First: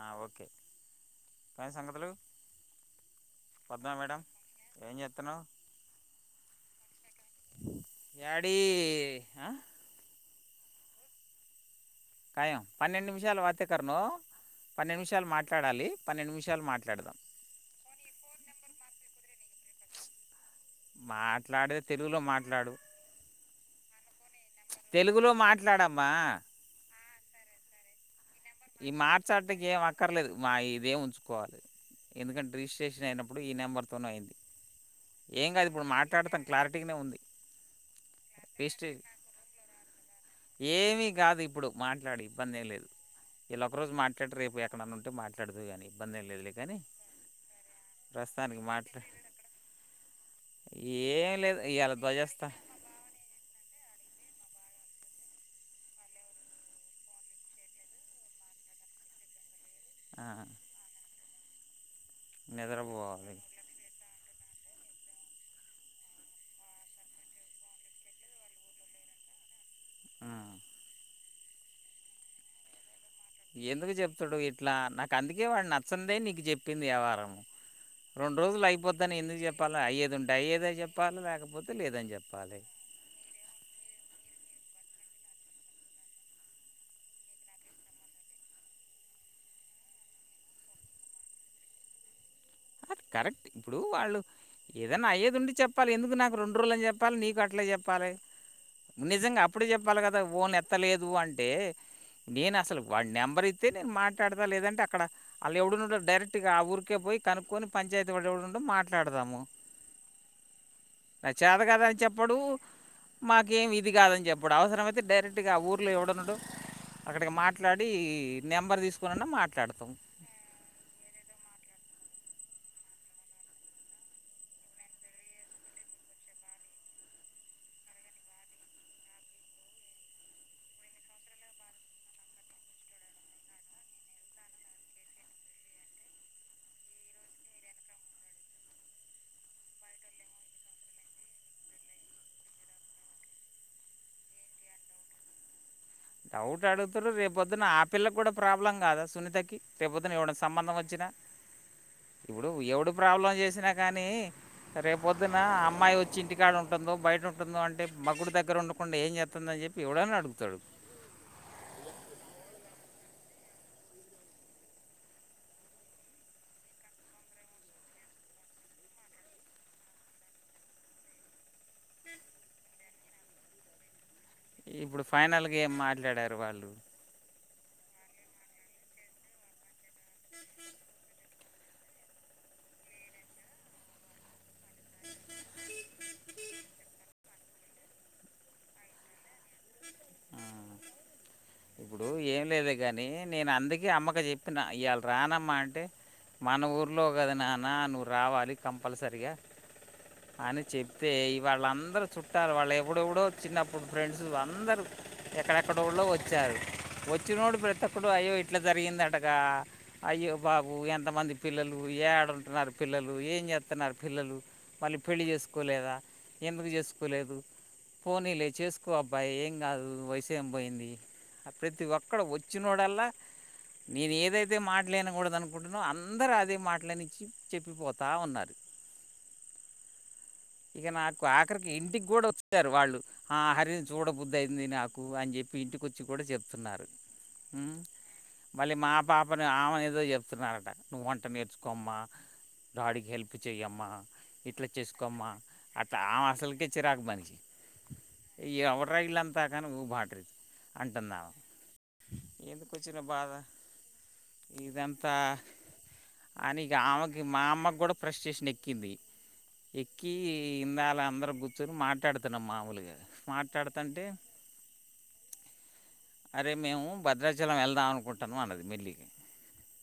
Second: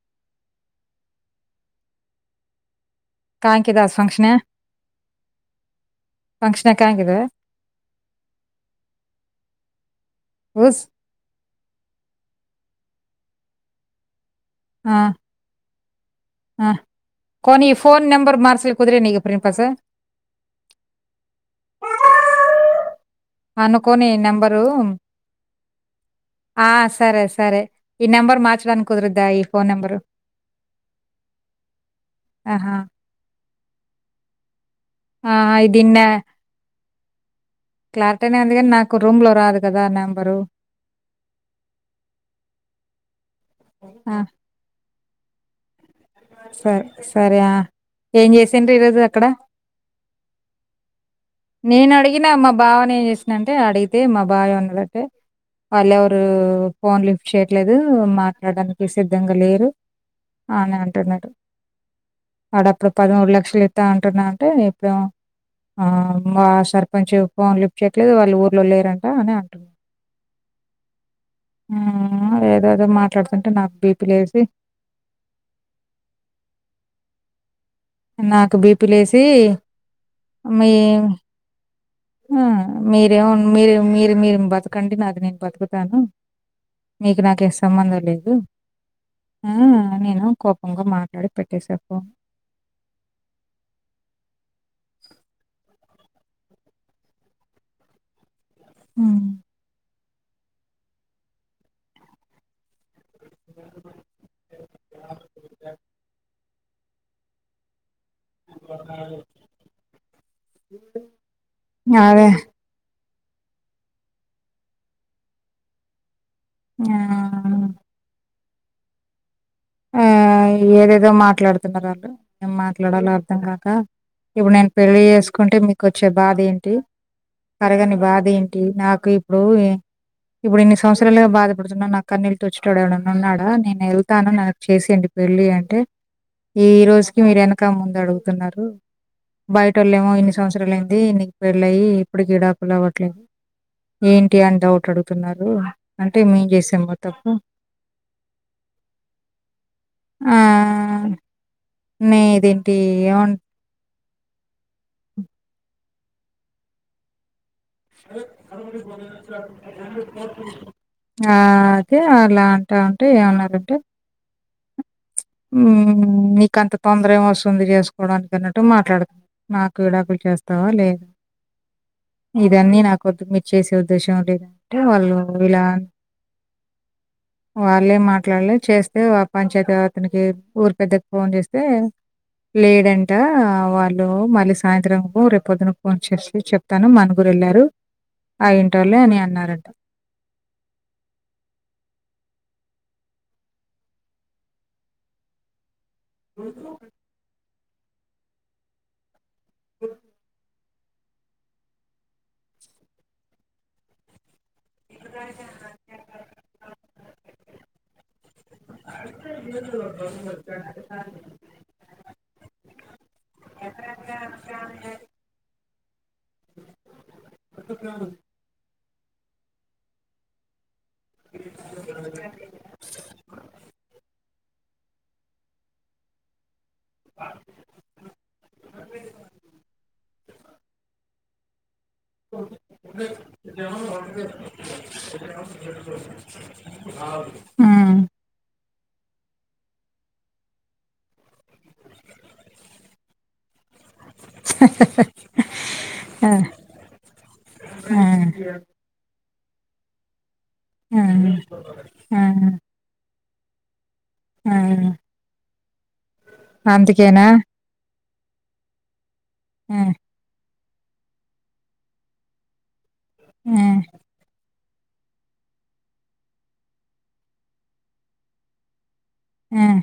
ఆ ఓకే ఇంకేం సంగతులు పద్మ మేడం ఏం చేస్తున్నావు డాడీ పన్నెండు నిమిషాలు వత్యకరణో ఆ నిమిషాలు ఆ మాట్లాడదాం కొనీ ఫోన్ నంబర్ మార్సి కుదిరినీయావ్ రేపా సార్ మాట్లాడు తెలుగులో మాట్లాడు అనుకోని నం తెలుగులో మాట్లాడమ్మా ఆ సరే సరే ఈ నంబర్ ఈ మార్చడానికి ఏం అక్కర్లేదు మా ఇదేం ఉంచుకోవాలి. ఎందుకంటే ఆహా రిజిస్ట్రేషన్ అయినప్పుడు ఈ నెంబర్ తోన అయింది ఆ, ఏం కాదు ఇది ఇప్పుడు నిన్న మాట్లాడతాం క్లార్క్ [unintelligible] ఉంది క్లారిటీనే ఉంది కానీ నాకు [unintelligible] రూమ్ లో రాదు కదా నెంబరు ఏమీ కాదు ఇప్పుడు మాట్లాడు ఇబ్బంది ఏం లేదు ఇదొక రోజు ఆ, మాట్లాడు రేపు ఎద్దాం మాట్లాడుదువు కానీ ఇబ్బంది లేదులే కానీ సరే సరే ఆ. ఏం ప్రస్తుతానికి చేసిండ్రు ఈరోజు మాట్లాడు అక్కడ ఏం లేదు నేను ఇవాళ అడిగిన ధ్వజస్తా మా బావనే ఏం చేసినంటే అడిగితే మా బా బాగా ఉన్నాడంటే వాళ్ళు ఎవరు ఫోన్ లిఫ్ట్ చేయట్లేదు మాట్లాడడానికి సిద్ధంగా లేరు ఆ, ఆన అంటన్నాడు ఆడ అప్పుడు పదమూడు నిద్రపోవాలి లక్షలు ఇత్త అంటున్నారు అంటే ఇప్పుడు ఆ మా సర్పంచ్ ఫోన్ లిఫ్ట్ చేయట్లేదు వాళ్ళ ఊర్లో లేరంట అని అంటున్నారు ఆ, ఆ ఏదేదో మాట్ ఎందుకు చెప్తడు ఇట్లా నాకు అందుకే వాడు నచ్చిందే నీకు చెప్పింది యవరం రెండు నాకు రోజులు బీపీ అయిపోద్దని లేసి ఎందుకు చెప్పాలా? అయ్యేది ఉంటే మీ అయ్యేదని చెప్పాలా లేకపోతే లేదని ఆ చెప్పాలి మీరే మీరు మీరు మీరు బ బతకండి నాకు నేను బతుకుతాను. మీకు, నాకు ఏ సంబంధం లేదు. మ్మ్ నేను కోపంగా మాట్లాడి పెట్టేసా ఫోన్ కరెక్ట్ ఇప్పుడు వాళ్ళు ఏదన్నా అయ్యేది ఉంటే చెప్ప మరెందుకు నాకు రెండు రోజులు అని చెప్పాలి నీకు అట్లే చెప్పాలి ఉమ్. నిజంగా అప్పుడు చెప్ప చెప్పాలి కదా ఫోన్ ఎత్తలేదు అంటే నేను అసలు వాడి నెంబర్ ఇత్తే నేను మాట్లాడతా లేదంటే అక్కడ వాళ్ళ ఎవడుండో డైరెక్ట్ ఆ ఊరికే పోయి కనుక్కొని పంచాయితి ఎవడెవడుండో మాట్లాడదాము. చేత కాదు అని అదే చెప్పడు మాకేం ఇది కాదని చెప్పడు అవసరం అయితే డైరెక్ట్గా ఊర్లో ఏవడున్నడు అక్కడ్కి ఆ, మాట్లాడి నెంబర్ తీస్కున్నన మాట్ ఆ ఏదేదో మాట్లాడు అంతే మరి ఆళ్ళు ఏం మాట్లాడాలో అర్థం కాక ఇప్పుడు నేన్ పెళ్లి చేస్కుంటే మీకొచ్చే బాధ ఏంటి తరగని బాధ ఏంటి నాకు ఇప్పుడు ఇప్పుడు ఇన్ని సంవత్సరాలుగా బాధపడుతున్నా నా కన్నీళ్ళు తుడుచ్టోటోడు ఎవడన్న ఉన్నాడా నేను ఎళ్తాను చేసేయండి పెళ్ళి అంటే ఈ రోజుకి మీర్ ఎనక ముందు అడుగుతున్నారు బయటోళ్ళేమో ఇన్ని సంవత్సరాల్ అయింది నీకు పెళ్లై ఇప్పుడు విడాకులు అవ్వట్లేదు ఏంటి అని డౌట్ అడుగుతున్నారు. అంటే మేం డౌట్ చేసామా అడుగుతున్రు తప్పు రేప్ పొద్దున్న ఆ పిల్లక్గుడా ప్రాబ్లం కాదా సునీతకి రేప్ పొద్దున్న ఆ ఎవడన్న సంబంధం వచ్చినా నే ఇప్పుడు దేంటి ఎవడు ప్రాబ్లం ఏమన్ చేసినా కానీ రేప్ పోద్దున్న అమ్మాయి వచ్చి ఇంటికాడ ఉంటదో బయట ఉం టుందో అంటే మొగ్గుడు దగ్గర ఉండకుండా ఏం చేత్తున్దని చెప్పి ఎవడన్న అడుగుతడు. ఆ అదే అలా అంటా ఉంటే ఏమన్నారంటే మ్ నీకంత తొందర ఏం వస్తుంది చేస్కోవడాని అన్నట్టు మాట్లాడ్ నాకు విడాకులు చేస్తావా లే ఇదన్నీ నాకొద్దు మీరు చేసే ఉద్దేశం లేదా ఇప్పుడు ఫైనల్గ ఏం మాట్లాడారు వాళ్ళు వాళ్ళేం మాట్లాడ్లే చేస్తే పంచాయతీ అతనికి ఊర్ పెద్దకి ఫోన్ చేస్తే లేడంట వాళ్ళు మళ్ళీ సాయంత్రంకు రేప్ పొద్దున ఫోన్ చేసి చెప్తాను మన ముగ్గురు ఎళ్లారు. ఆ ఇంటొల్లే అని అన్నారంట ఆ, ఇప్పుడు ఏం లేదే గనీ నేన్ అందుకే అమ్మకు చెప్పిన ఇయాళ రానమ్మా అంటే మన ఊర్లో కద నా న్న నువ్ రావాలి కంపల్సరిగా ఓ అని చెప్తే ఇవాళ్ళందరు చుట్టాలు వాళ్ళు ఎప్పుడెప్పుడో చిన్నప్పుడు ఫ్రెండ్స్ అందరు ఎక్కడెక్కడోళ్ళో వచ్ వచ్చారు వచ్చినోడు ప్రతి ఒక్కడు అయ్యో ఇట్లా జరిగిందటగా అయ్యో బాబు ఎంతమంది పిల్లలు ఏడ ఉంటున్నారు పిల్లలు ఏం చేస్తున్నారు పిల్లలు మళ్ళీ పెళ్ళి చేస్కోలేదా ఎందుకు చేస్కోలేదు పోనీలే చేస్ ఎక్కువ అబ్బాయే ఏం కాదు వయసు ఏం పోయింది ఆ ప్రతి ఒక్కడు వచ్చినోడల్లా నేన్ ఏదైతే ట్ లేన్ గుడా దనుకుంటనో అందరూ అదే మాట్ [inaudible] చెప్పిపోతా ఉన్నారు ఇగ నా ఆఖరికి ఇంటికి గుడా వచ్చారు వాళ్ళు. ఆ హరిని చూడబుద్దయింది నాకు అని చెప్పి ఇంటిక్ కూడా చెప్తున్నారు హ్మ్. మళ్ళీ మా పా ఆమెని ఆమెన్ ఏదో చెప్తున్నారట నువ్వంట నేర్ కోమ్మ. డాడీకి హెల్ప్ చేయమ్మా. ఇట్ల చేస్కోమ్మా అట్లా ఆమ ఆ! అసల్కే చిరాకు మనిషి ఆ! ఎవర్రా ఇళ్లం తాక నువ్వు బక్రిచ్ ఆ ఆ ఎందుకు వచ్చిన బాధ ఆ! ఇదంతా అని ఇక ఆమె కి అందుకేనా? మా అమ్మకి కూడా ఫ్రస్టేషన్ ఎక్కింది ఆ! ఎక్కి ఈ ఇందాల అందరం కూర్చుని మాట్లాడుతున్నాం మాముూలుగా హ్మ్. మాట్లాడుతంటే అరే మేము భద్రాచలం వెళ్దాం అనుకుంటున్నాం అన్నది మెల్లి హ్మ్.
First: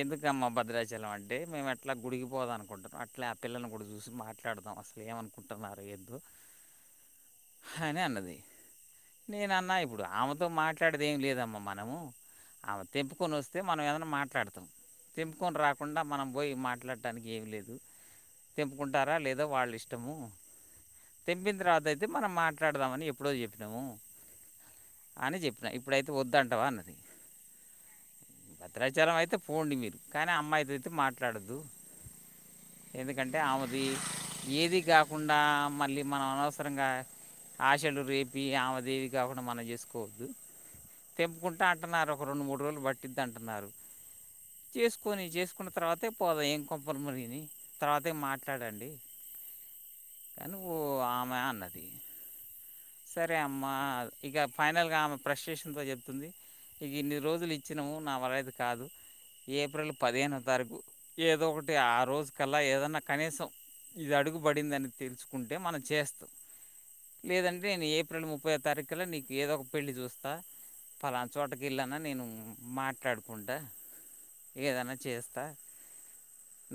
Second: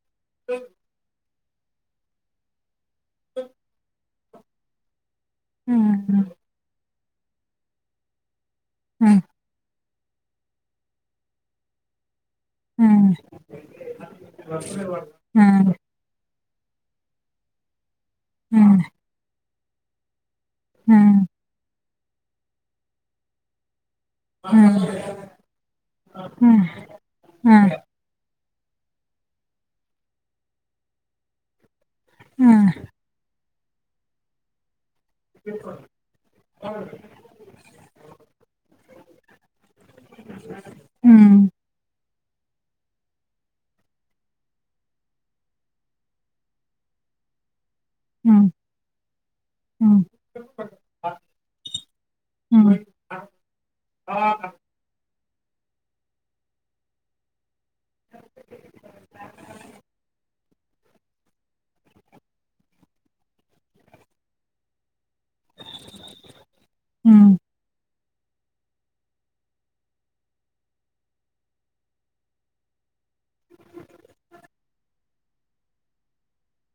ఎందుకమ్మా భద్రాచలం ఆన్ టే మేము ఎట్లా గుడికి పోదాం అనుకుంటున్నాం అట్లే ఆ పిల్లని కూడ చూసి మాట్లాడదాం అసలేం అను కుంటున్నారు హ్మ్. ఏందో హ్మ్. హనే అన్నది నేను అన్న ఇప్ ఇప్పుడు ఆమెతో మాట్లాడేది ఏమీ లేదమ్మా మనము ఆమె హ్మ్. తెంపుకొని వస్తే మనం ఏదన్నా మాట్లాడుతాం తెంపుకొని హ్మ్. రాకుండా మనం పోయి మాట్లాడటానికి ఏమి లేదు హ్మ్. తెంపుకుంటారా లేదా వాళ్ళు ఇష్టము హ్మ్. హ్మ్. తెంపిన తర్వాత అయితే మనం మాట్లాడదామని ఎప్పుడో చెప్పినాము అని చెప్పిన ఇప్పుడైతే వద్దు అంటావా హ్మ్. అన్నది హ్మ్. భద్రాచలం అయితే పోండి మీరు కానీ అమ్మాయితో అయితే మాట్లాడద్దు హా టే ఆమెది ఏది కా కుండా మళ్ళీ మనం అనవసరంగా ఆశలు రేపి ఆమె దేవి కాకుండా ఏమన్నా చేసుకోవద్దు హ్మ్. తెంపుకుంటా అంటున్నార అన్నారు ఒక రెండు మూడు రోజులు పట్టిది అంటన్నారు చేసుకొని చేసుకున్న తర్వాతే పోదాం ఏం కొంపలు మునిగినాయి తర్వాతే హ్మ్. హ్మ్. మాట్లాడండి కానీ ఓ ఆమె అన్నది సరే అమ్మా ఇక ఫైనల్ గా ఆమె ఫ్రస్టేషన్ తో చెప్తుంది ఇవప్రశేషన్ త చెప్తుంది ఇక ఇన్ని రోజులు వచ్చినాము నావల్ల అయితే కాదు ఏప్రిల్ పదిహేను తరకు ఏదో ఒకటి ఆ రోజు కల్లా ఏదన్నా కనీసం ఇది అడుగు పడిందని తెలుసుకుంటే మనం చేస్తాం లేదం ను ఏప్రిల్ ముప్పై తారీఖులో నీకు ఏదో ఒక పెళ్ళి చూస్తా పలానా చోటకి వెళ్ళనా నేను మాట్లాడుకుంటా ఏదనా చేస్తా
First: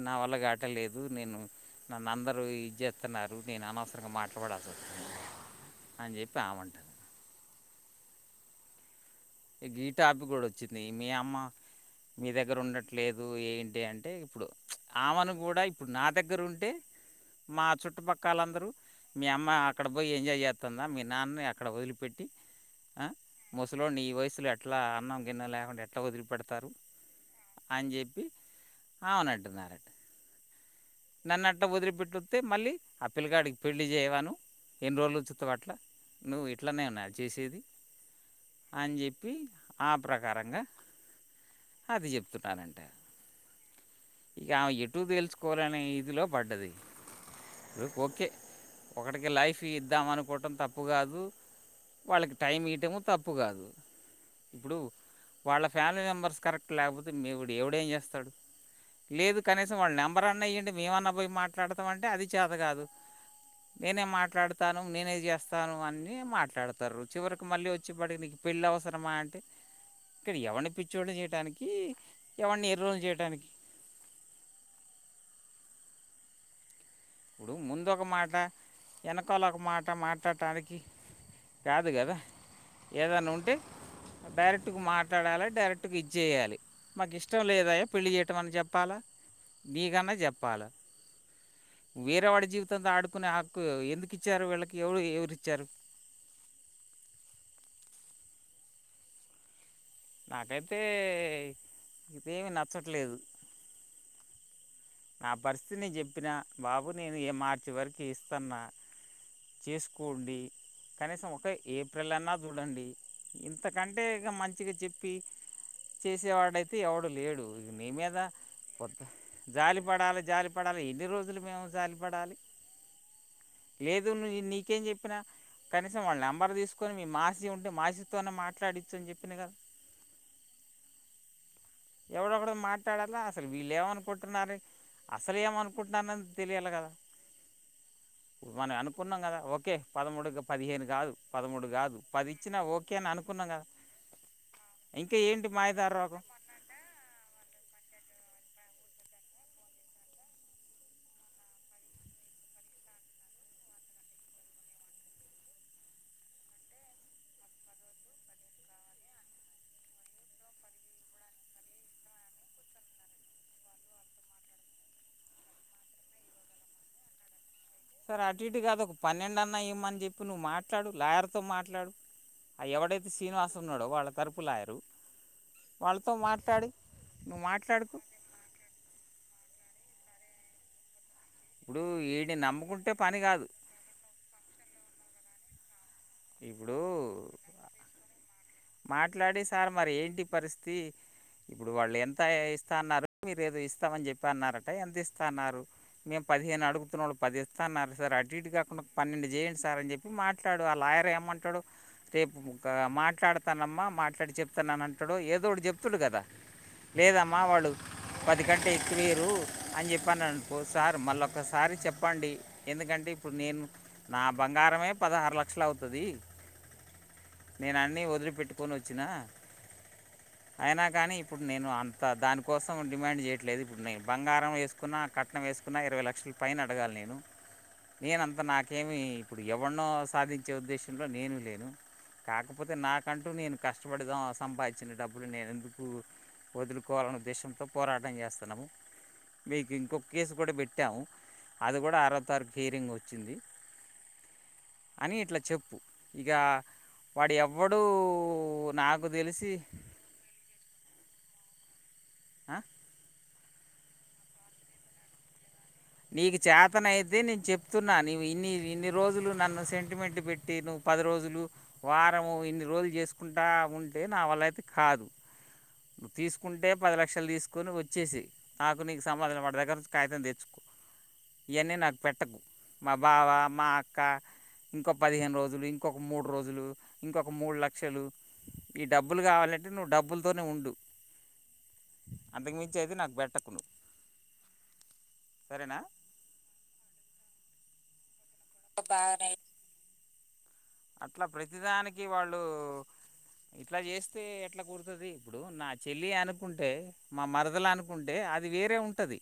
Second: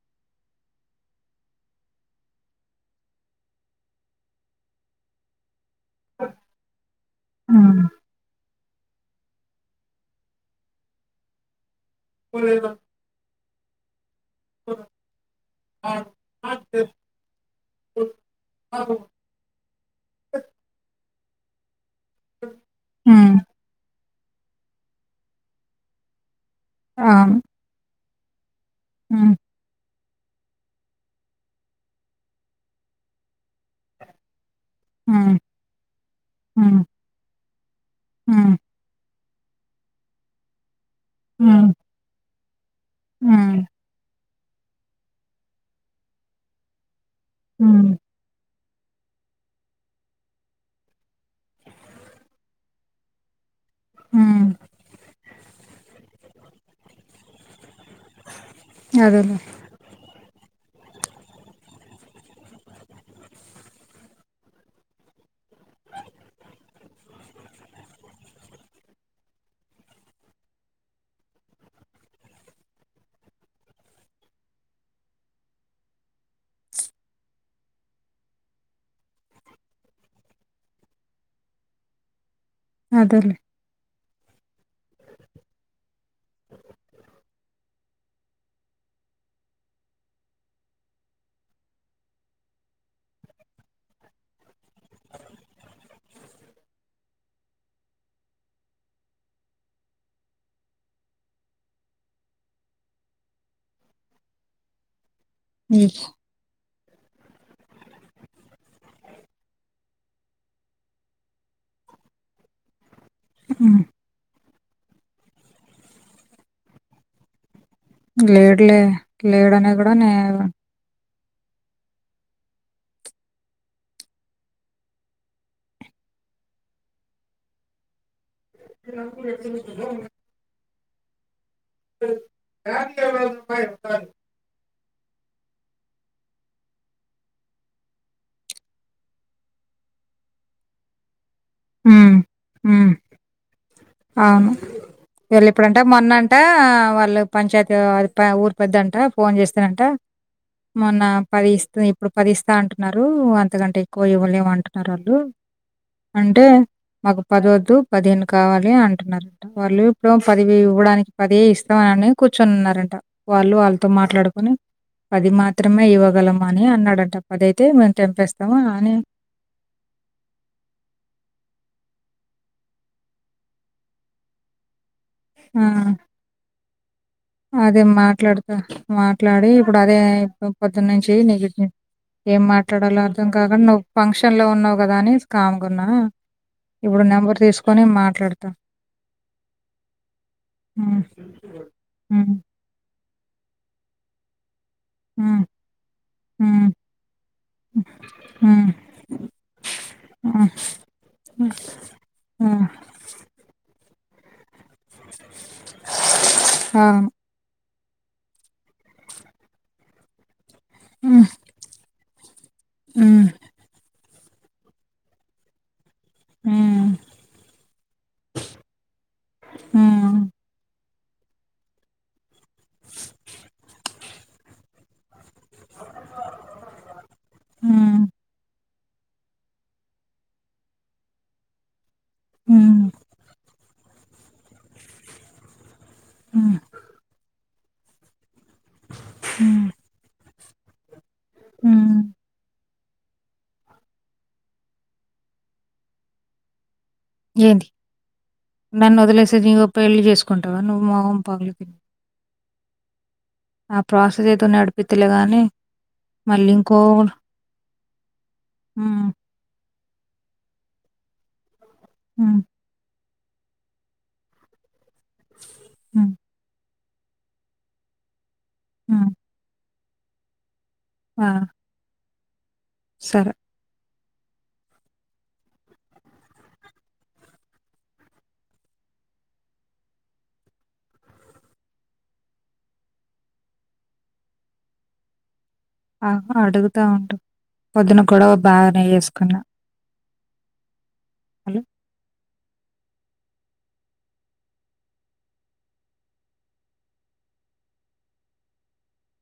నా వల్ల కాటలేదు నేను నన్ను అందరూ ఇది చేస్తున్నారు నేను అనవసరంగా మాట్లాడాల్సి వస్తుంది అని చెప్పి ఆమంటా హ్మ్. హ్మ్. ఈ గీటా ఆపి కూడా వచ్చింది మీ అమ్మ మీ దగ్గర ఉండట్లేదు ఏంటి అంటే ఇప్పుడు ఆమెను కూడా ఇప్పుడు నా దగ్గర ఉంటే హ్మ్. మా చుట్టుపక్కలందరూ అవును. మీ అమ్మ అక్కడ పోయి ఎంజాయ్ చేత్తందా మీ నాన్న ఎక్కడ పోయి పెట్టి ఆ హ్మ్. మొసలోన్ని న వై అసలు ఎట్లా అన్నం గిన్నె లేకుండా ఎట్లా వదిలిపడతంది చెస్తారు అని చెప్పి అవునంటున్నారు నన్నట్ట వదిలి పెెట్టిస్తే మళ్ళీ ఆ పిల్లకాడికి పెళ్లి చేయవా నువ్వు ఎన్ని రోజులు హ్మ్. హ్మ్. చుత్త అట్ల నువ్వు ఇట్లానే ఉన్నా అది చేసేది హ్మ్. అని చెప్పి ఆ ప్రకారంగా హ చూత్తానంటే ఆ ఇక ఆమె ఎటు తెలుసుుకోవాలనే ఇదిలో పడ్డది హ్మ్. హ్మ్. ఓకే ఒకడికి లైఫ్ ఇద్దాం అనుకోవటం తప్పు కాదు వాళ్ళకి టైం ఈ టము తప్పు కాదు హ్మ్. ఇప్పుడు వాళ్ళ ఫ్యామిలీ మెంబర్స్ కరెక్ట్ లేకపోతే ఎడు ఎవడు ఏం చేస్తాడు అదేలే లేదు కనీసం వాళ్ళ నెంబర్ అన్నా ఇయ్యండి మేమన్న పోయి మాట్లాడతాం అంటే అది చేత కాదు నేనే మాట్లాడు ఇస్తాను నేనే చేస్తాను అని మాట్లాడతారు చివరికి మళ్ళీ వచ్చే అప్పటికి నీకు పెళ్ళి అవసరమా అంటే ఇక్కడ ఎవరిని పిచ్చోళ్ళని చేయడానికి ఎవరిని ఎర్రోన్ని చేయటానికి ఇప్పుడు ముందు ఒక మాట వెనకాల ఒక మాట మాట్లాడటానికి కాదు కదా ఏదన్నా అదేలే ఉంటే డైరెక్టుగా మాట్లాడాల డైరెక్టుగా ఇది చేయాల మాకు ఇష్టం లేదయ్యా పెళ్ళి చేయటం అని చెప్పాలా నీకన్నా చెప్పాల వేరే వాడి జీవితంతో ఆడుకునే హక్కు ఎందుకు ఇచ్చారు వీళ్ళకి ఎవడు ఎవరు ఇచ్చారు నాకైతే ఇదేమి నచ్చట్లేదు నా పరిస్థితి నేను చెప్పినా బాబు నేను ఈ మార్చి వారికి ఇస్తున్నా చేసుకోండి కనీసం ఒక ఏప్రిల్ అన్నా చూడండి హ్మ్. ఇంతకంటే ఇక మంచి మంచికి చెప్పి చేసేవాడైతే ఎవడు లేడు ఇక నీ మీద లేడు లే కొత్త లేడు జాలి పడాలి జాలి పడాలి ఎన్ని రోజు అసలు మేము జాలిపడాలి లేదు ను నీకేం చెప్పినా కనీసం వాళ్ళ నెంబర్ తీసుకొని మీ మాసి ఉంటే మాసితోనే మా [unintelligible] ఎవడు ఒకడు మాట్లాడాలా అసలు వీళ్ళ ఏమనుకుంటున్నారు అసలే ఏమనుకుంటున్నారో తెలియాలి కదా మనం అనుకున్నాం కదా ఓకే పదమూడు పదిహేను కాదు పదమూడు కాదు హ్మ్. పది ఇచ్చినా హ్మ్. ఓకే అని అనుకున్నాం కదా అవును. ఇంకా ఏంటి వెళ్ళిప్పుడంట మాయధారు రోగం మొన్నంట వాళ్ళు పంచాయతీ ఊరు పెద్ద అంట ఫోన్ చేస్తానంట మొన్న పది ఇ ఇప్పుడు పది ఇస్తా అంటున్నారు అంతకంటే ఎక్కువ ఇవ్వలేమంటున్నారు వాళ్ళు అంటే మాకు పది వద్దు పదిహేను కావాలి అంటున్నారంట వాళ్ళు ఇప్పుడు పదివి ఇవ్వడానికి పది ఏ ఇస్తాము అని కూర్చొనిన్నారంట వాళ్ళు వాళ్ళతో మాట్లాడుకొని పది మాత్రమే ఇవ్వగలం అని అన్నాడంట పది సరే అటు ఇటు కాదు ఒక పన్నెండు అన్నా ఇవ్వమని చెప్పి నువ్వు మాట్లాడు లాయర్ తో మాట్లాడు ఎవడైతే శ్రీనివాస ఉన్నాడో వాళ్ళ తరపు లాయరూ ఆ! వాళ్ళతో మాట్లాడి నువ్వు అదే మాట్లాడుకో మాట్లాడుతా మాట్ మాట్లాడి ఇప్పుడు అదే పొద్దున్నుంచి నీకు ఇప్పుడు వీడిని ఏం నమ్ముకుంటే మాట్లాడాలో పని అర్థం కాదు కాగా నువ్వు ఫంక్షన్ లో ఉన్నావు కదా అని కాముగా ఉన్న ఇప్పుడు మాట్లాడతా. మాట్లాడి సార్ మరి ఏంటి పరిస్థితి హ్మ్. ఇప్పుడు వాళ్ళు ఎం తాయ్ హ్మ్. ఇస్తాన న్నారు మీరేదో ఇస్తామని చెప్పి అన్నారు ఎంత ఇస్తా హ్మ్. అన్నారు మేము పదిహేను హ్మ్. అడుగుతున్న వాళ్ళు పది ఇస్తా అన్నారు సార్ అటు ఇటు హ్మ్. కాకుండా పన్నెండు చేయండి సార్ అని చెప్పి హ్మ్. మాట్లాడు ఆ లాయర్ అంటాడు రేపు హ్మ్. మాట్లాడుతాను అమ్మా మాట్లాడి చెప్ చెన్నా అంటాడు ఏదోడు చెప్తుడు కదా అవును. లేదమ్మా వాళ్ళు పది గంటే ఎక్కువేరు అని చెప్పను అన్ ఒసారి మళ్ళ హ్మ్. ఒకసారి చెప్ ప్పండి ఎందుకంటే హ్మ్. ఇప్పుడు నేను నా బంగారమే పదహారు లక్షలు అవుతుంది ది హ్మ్. నేను అన్ని వదిలిపెట్టుకొని వచ్చినా హ్మ్. అయినా కానీ ఇప్పుడు నేను అంత దానికి కోసం డిమాండ్ చేయట్లేదు ఇప్పుడున్నా బంగారం ఎస్ కునార్ కట్నం వేసుకున్న ఇరవై లక్షల పైన అడగాలి నేను హ్మ్. నేనంత నాకు కేమి ఇప్పుడు ఎవన్నో సాధిం వచ్చే ఉద్దేశంలో నేను లేను కాకపోతే హ్మ్. నాకంటూ నేను కష్ ష్టపడదాం సంపాదించినంటప్పుడు నేను ఎందు కు హ్మ్. వదులుకోవాలన్న ఉద్దేశంతో పోరాటం చేస్ స్తున్నాం హ్మ్. నీకిన్కో కేస్ కూడా పెట్టాము అది కూడా హ్మ్. ఆరో తారుక్ హిరింగ్ వచ్చింది అని ఇట్లా చెప్పు ఇగా ఏంటి నన్నొదిలేసి నీ తెలిసి గొ పెళ్ళి చేసుకుంటావా నువ్వు మొహం పగులుధీ ఆ ఆ ప్రాసెస్ ఏదో నడిపితలేదని నీకు చేతన అయితే నేను చెప్తున్నా నీవు ఇన్ని ఇన్ని హ్మ్. రోజులు నన్ను సెంటిమెంట్ పెట్టి నువ్వు పది రోజులు వారంము హ్మ్. ఇన్ని రోజులు చేస్ కుంటా ఉంటే నావల్ల అయితే కాదు హ్మ్. తీసుకుంటే పది లక్షలు తీసుకొని వచ్చేసే నాకు హ్మ్. నీకుసంబందం పడ్డ దగ్గర నున్ కాగితం తెచ్ ఆ! ఇయన్నీ నాక్ పెట్టకు మా సరే. బావా మా అ క్క ఇంకో పదిహేను రోజులు ఇంకొక్ మూడు రోజులు ఇంకొక్ మూడు లక్షలు ఈ డబ్బులు కావాలంటే నువ్వు డబ్బులతోనే ఉండు అంతకుమించి అయితే నాకు పెట్టకు నువ్ ఆహా అడుగుతా ఉండు వద్దునం కూడా బానే చేసుకున్నా అట్లా ప్రతిదానికి వాళ్ళు నువ్ ఇట్లా చేస్తే ఎట్లా కురుతది ఇప్పుడు నా చెల్లి అనుకుంటే మా మరదలు అనుకుంటే అది వేరే ఉంటది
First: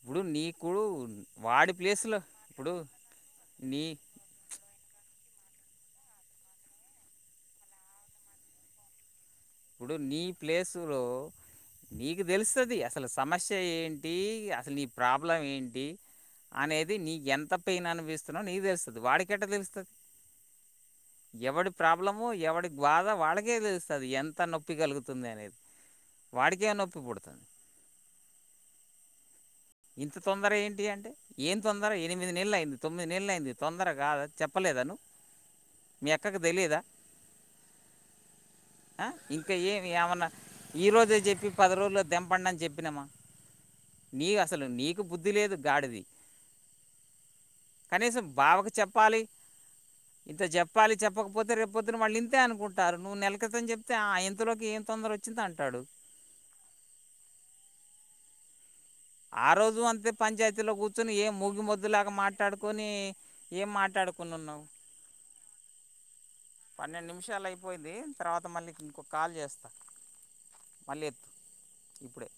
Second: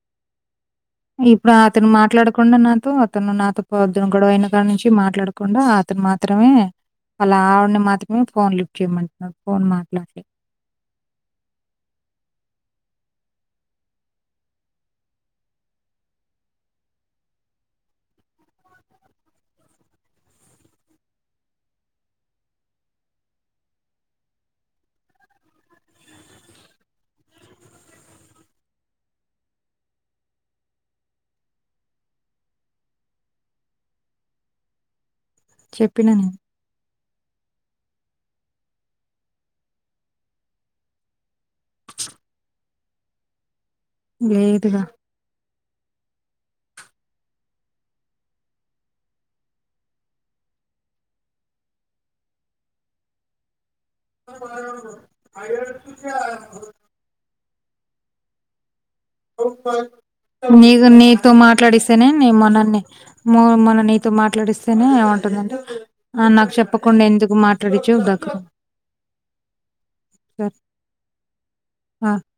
ఇప్పుడు నీక్ ఇప్పుడు అతను మాట్లాడకుండా ఇప్పుడు నాతో అతను నాతో నీ పొద్దున గొడవ అయిన కాడ నుంచి మాట్లాడక్ కుండా అతను మాత్రమే వళ్ళావిడిని మాత్రమే ఫోన్ లిఫ్ చేయమంట్ న్నాడు ఇప్పుడు నీ ప్లేస్లో నీకు తెలుస్తుంది అసలు సమస్య ఏంటి అసలు నీ ప్రాబ్లం ఏంటి అనేది నీకు ఎంత పెయిన్ అనిపిస్తున్నాో నీ తెలుస్తుంది వాడికెట్ట తెలుస్తుంది ఎవడి ప్రాబ్లమ ఎవడి బాధ వాడకే తెలుస్తుంది ఎం త నొప్పి కలుగుతుంది అనేది వాడికే నొప్పి పుడుతుంది ఇంత తొందర ఏంటి అంటే ఏం తొందర ఎనిమిది నెలలు అయింది తొమ్మిది నెలు అయింది తొందర కాద చెప్పలేద ను మీ చెప్పినా నేను. అక్కకు తెలిదా ఆ ఇంకా ఏమి ఏమన్నా ఈరోోజే చెప్పి పది రోజులు దెంపండి అని చెప్పినామా నీ లే అసలు నీకు బుద్ది లే గాడిది కనీసం బావకు చెప్పాలి ఇంత చెప్పాలి చెప్పకపోతే రేప్ పొద్దున్నే వాళ్ళు ఇంతే అనుకుంటారు నువ్వు నెల క్రితం చెప్ య ఆ రోజు అంతే పంచాయతీలో నీకు కూర్చొని నీతో ఏం ముూగి మాట్లాడిస్తేనే మద్దులాగా నే మొన్ననే మాట్లాడుకొని మొ ఏం మొన్న నీతో మాట్లాడుకునిన్నావు మాట్లాడిస్తేనే ఏమంటుందంటే, "ఆ! నాకు చెప్పకుండా పన్నెండు ఎందుకు నిమిషాలు అయిపోయింది మాట్లాడిచ్చావు" దగ్గర తర్వాత మళ్ళీ ఇంకొ కాల్ చేస్తా సరే మళ్ళీ ఎత్తు ఆ! ఇప్పుడే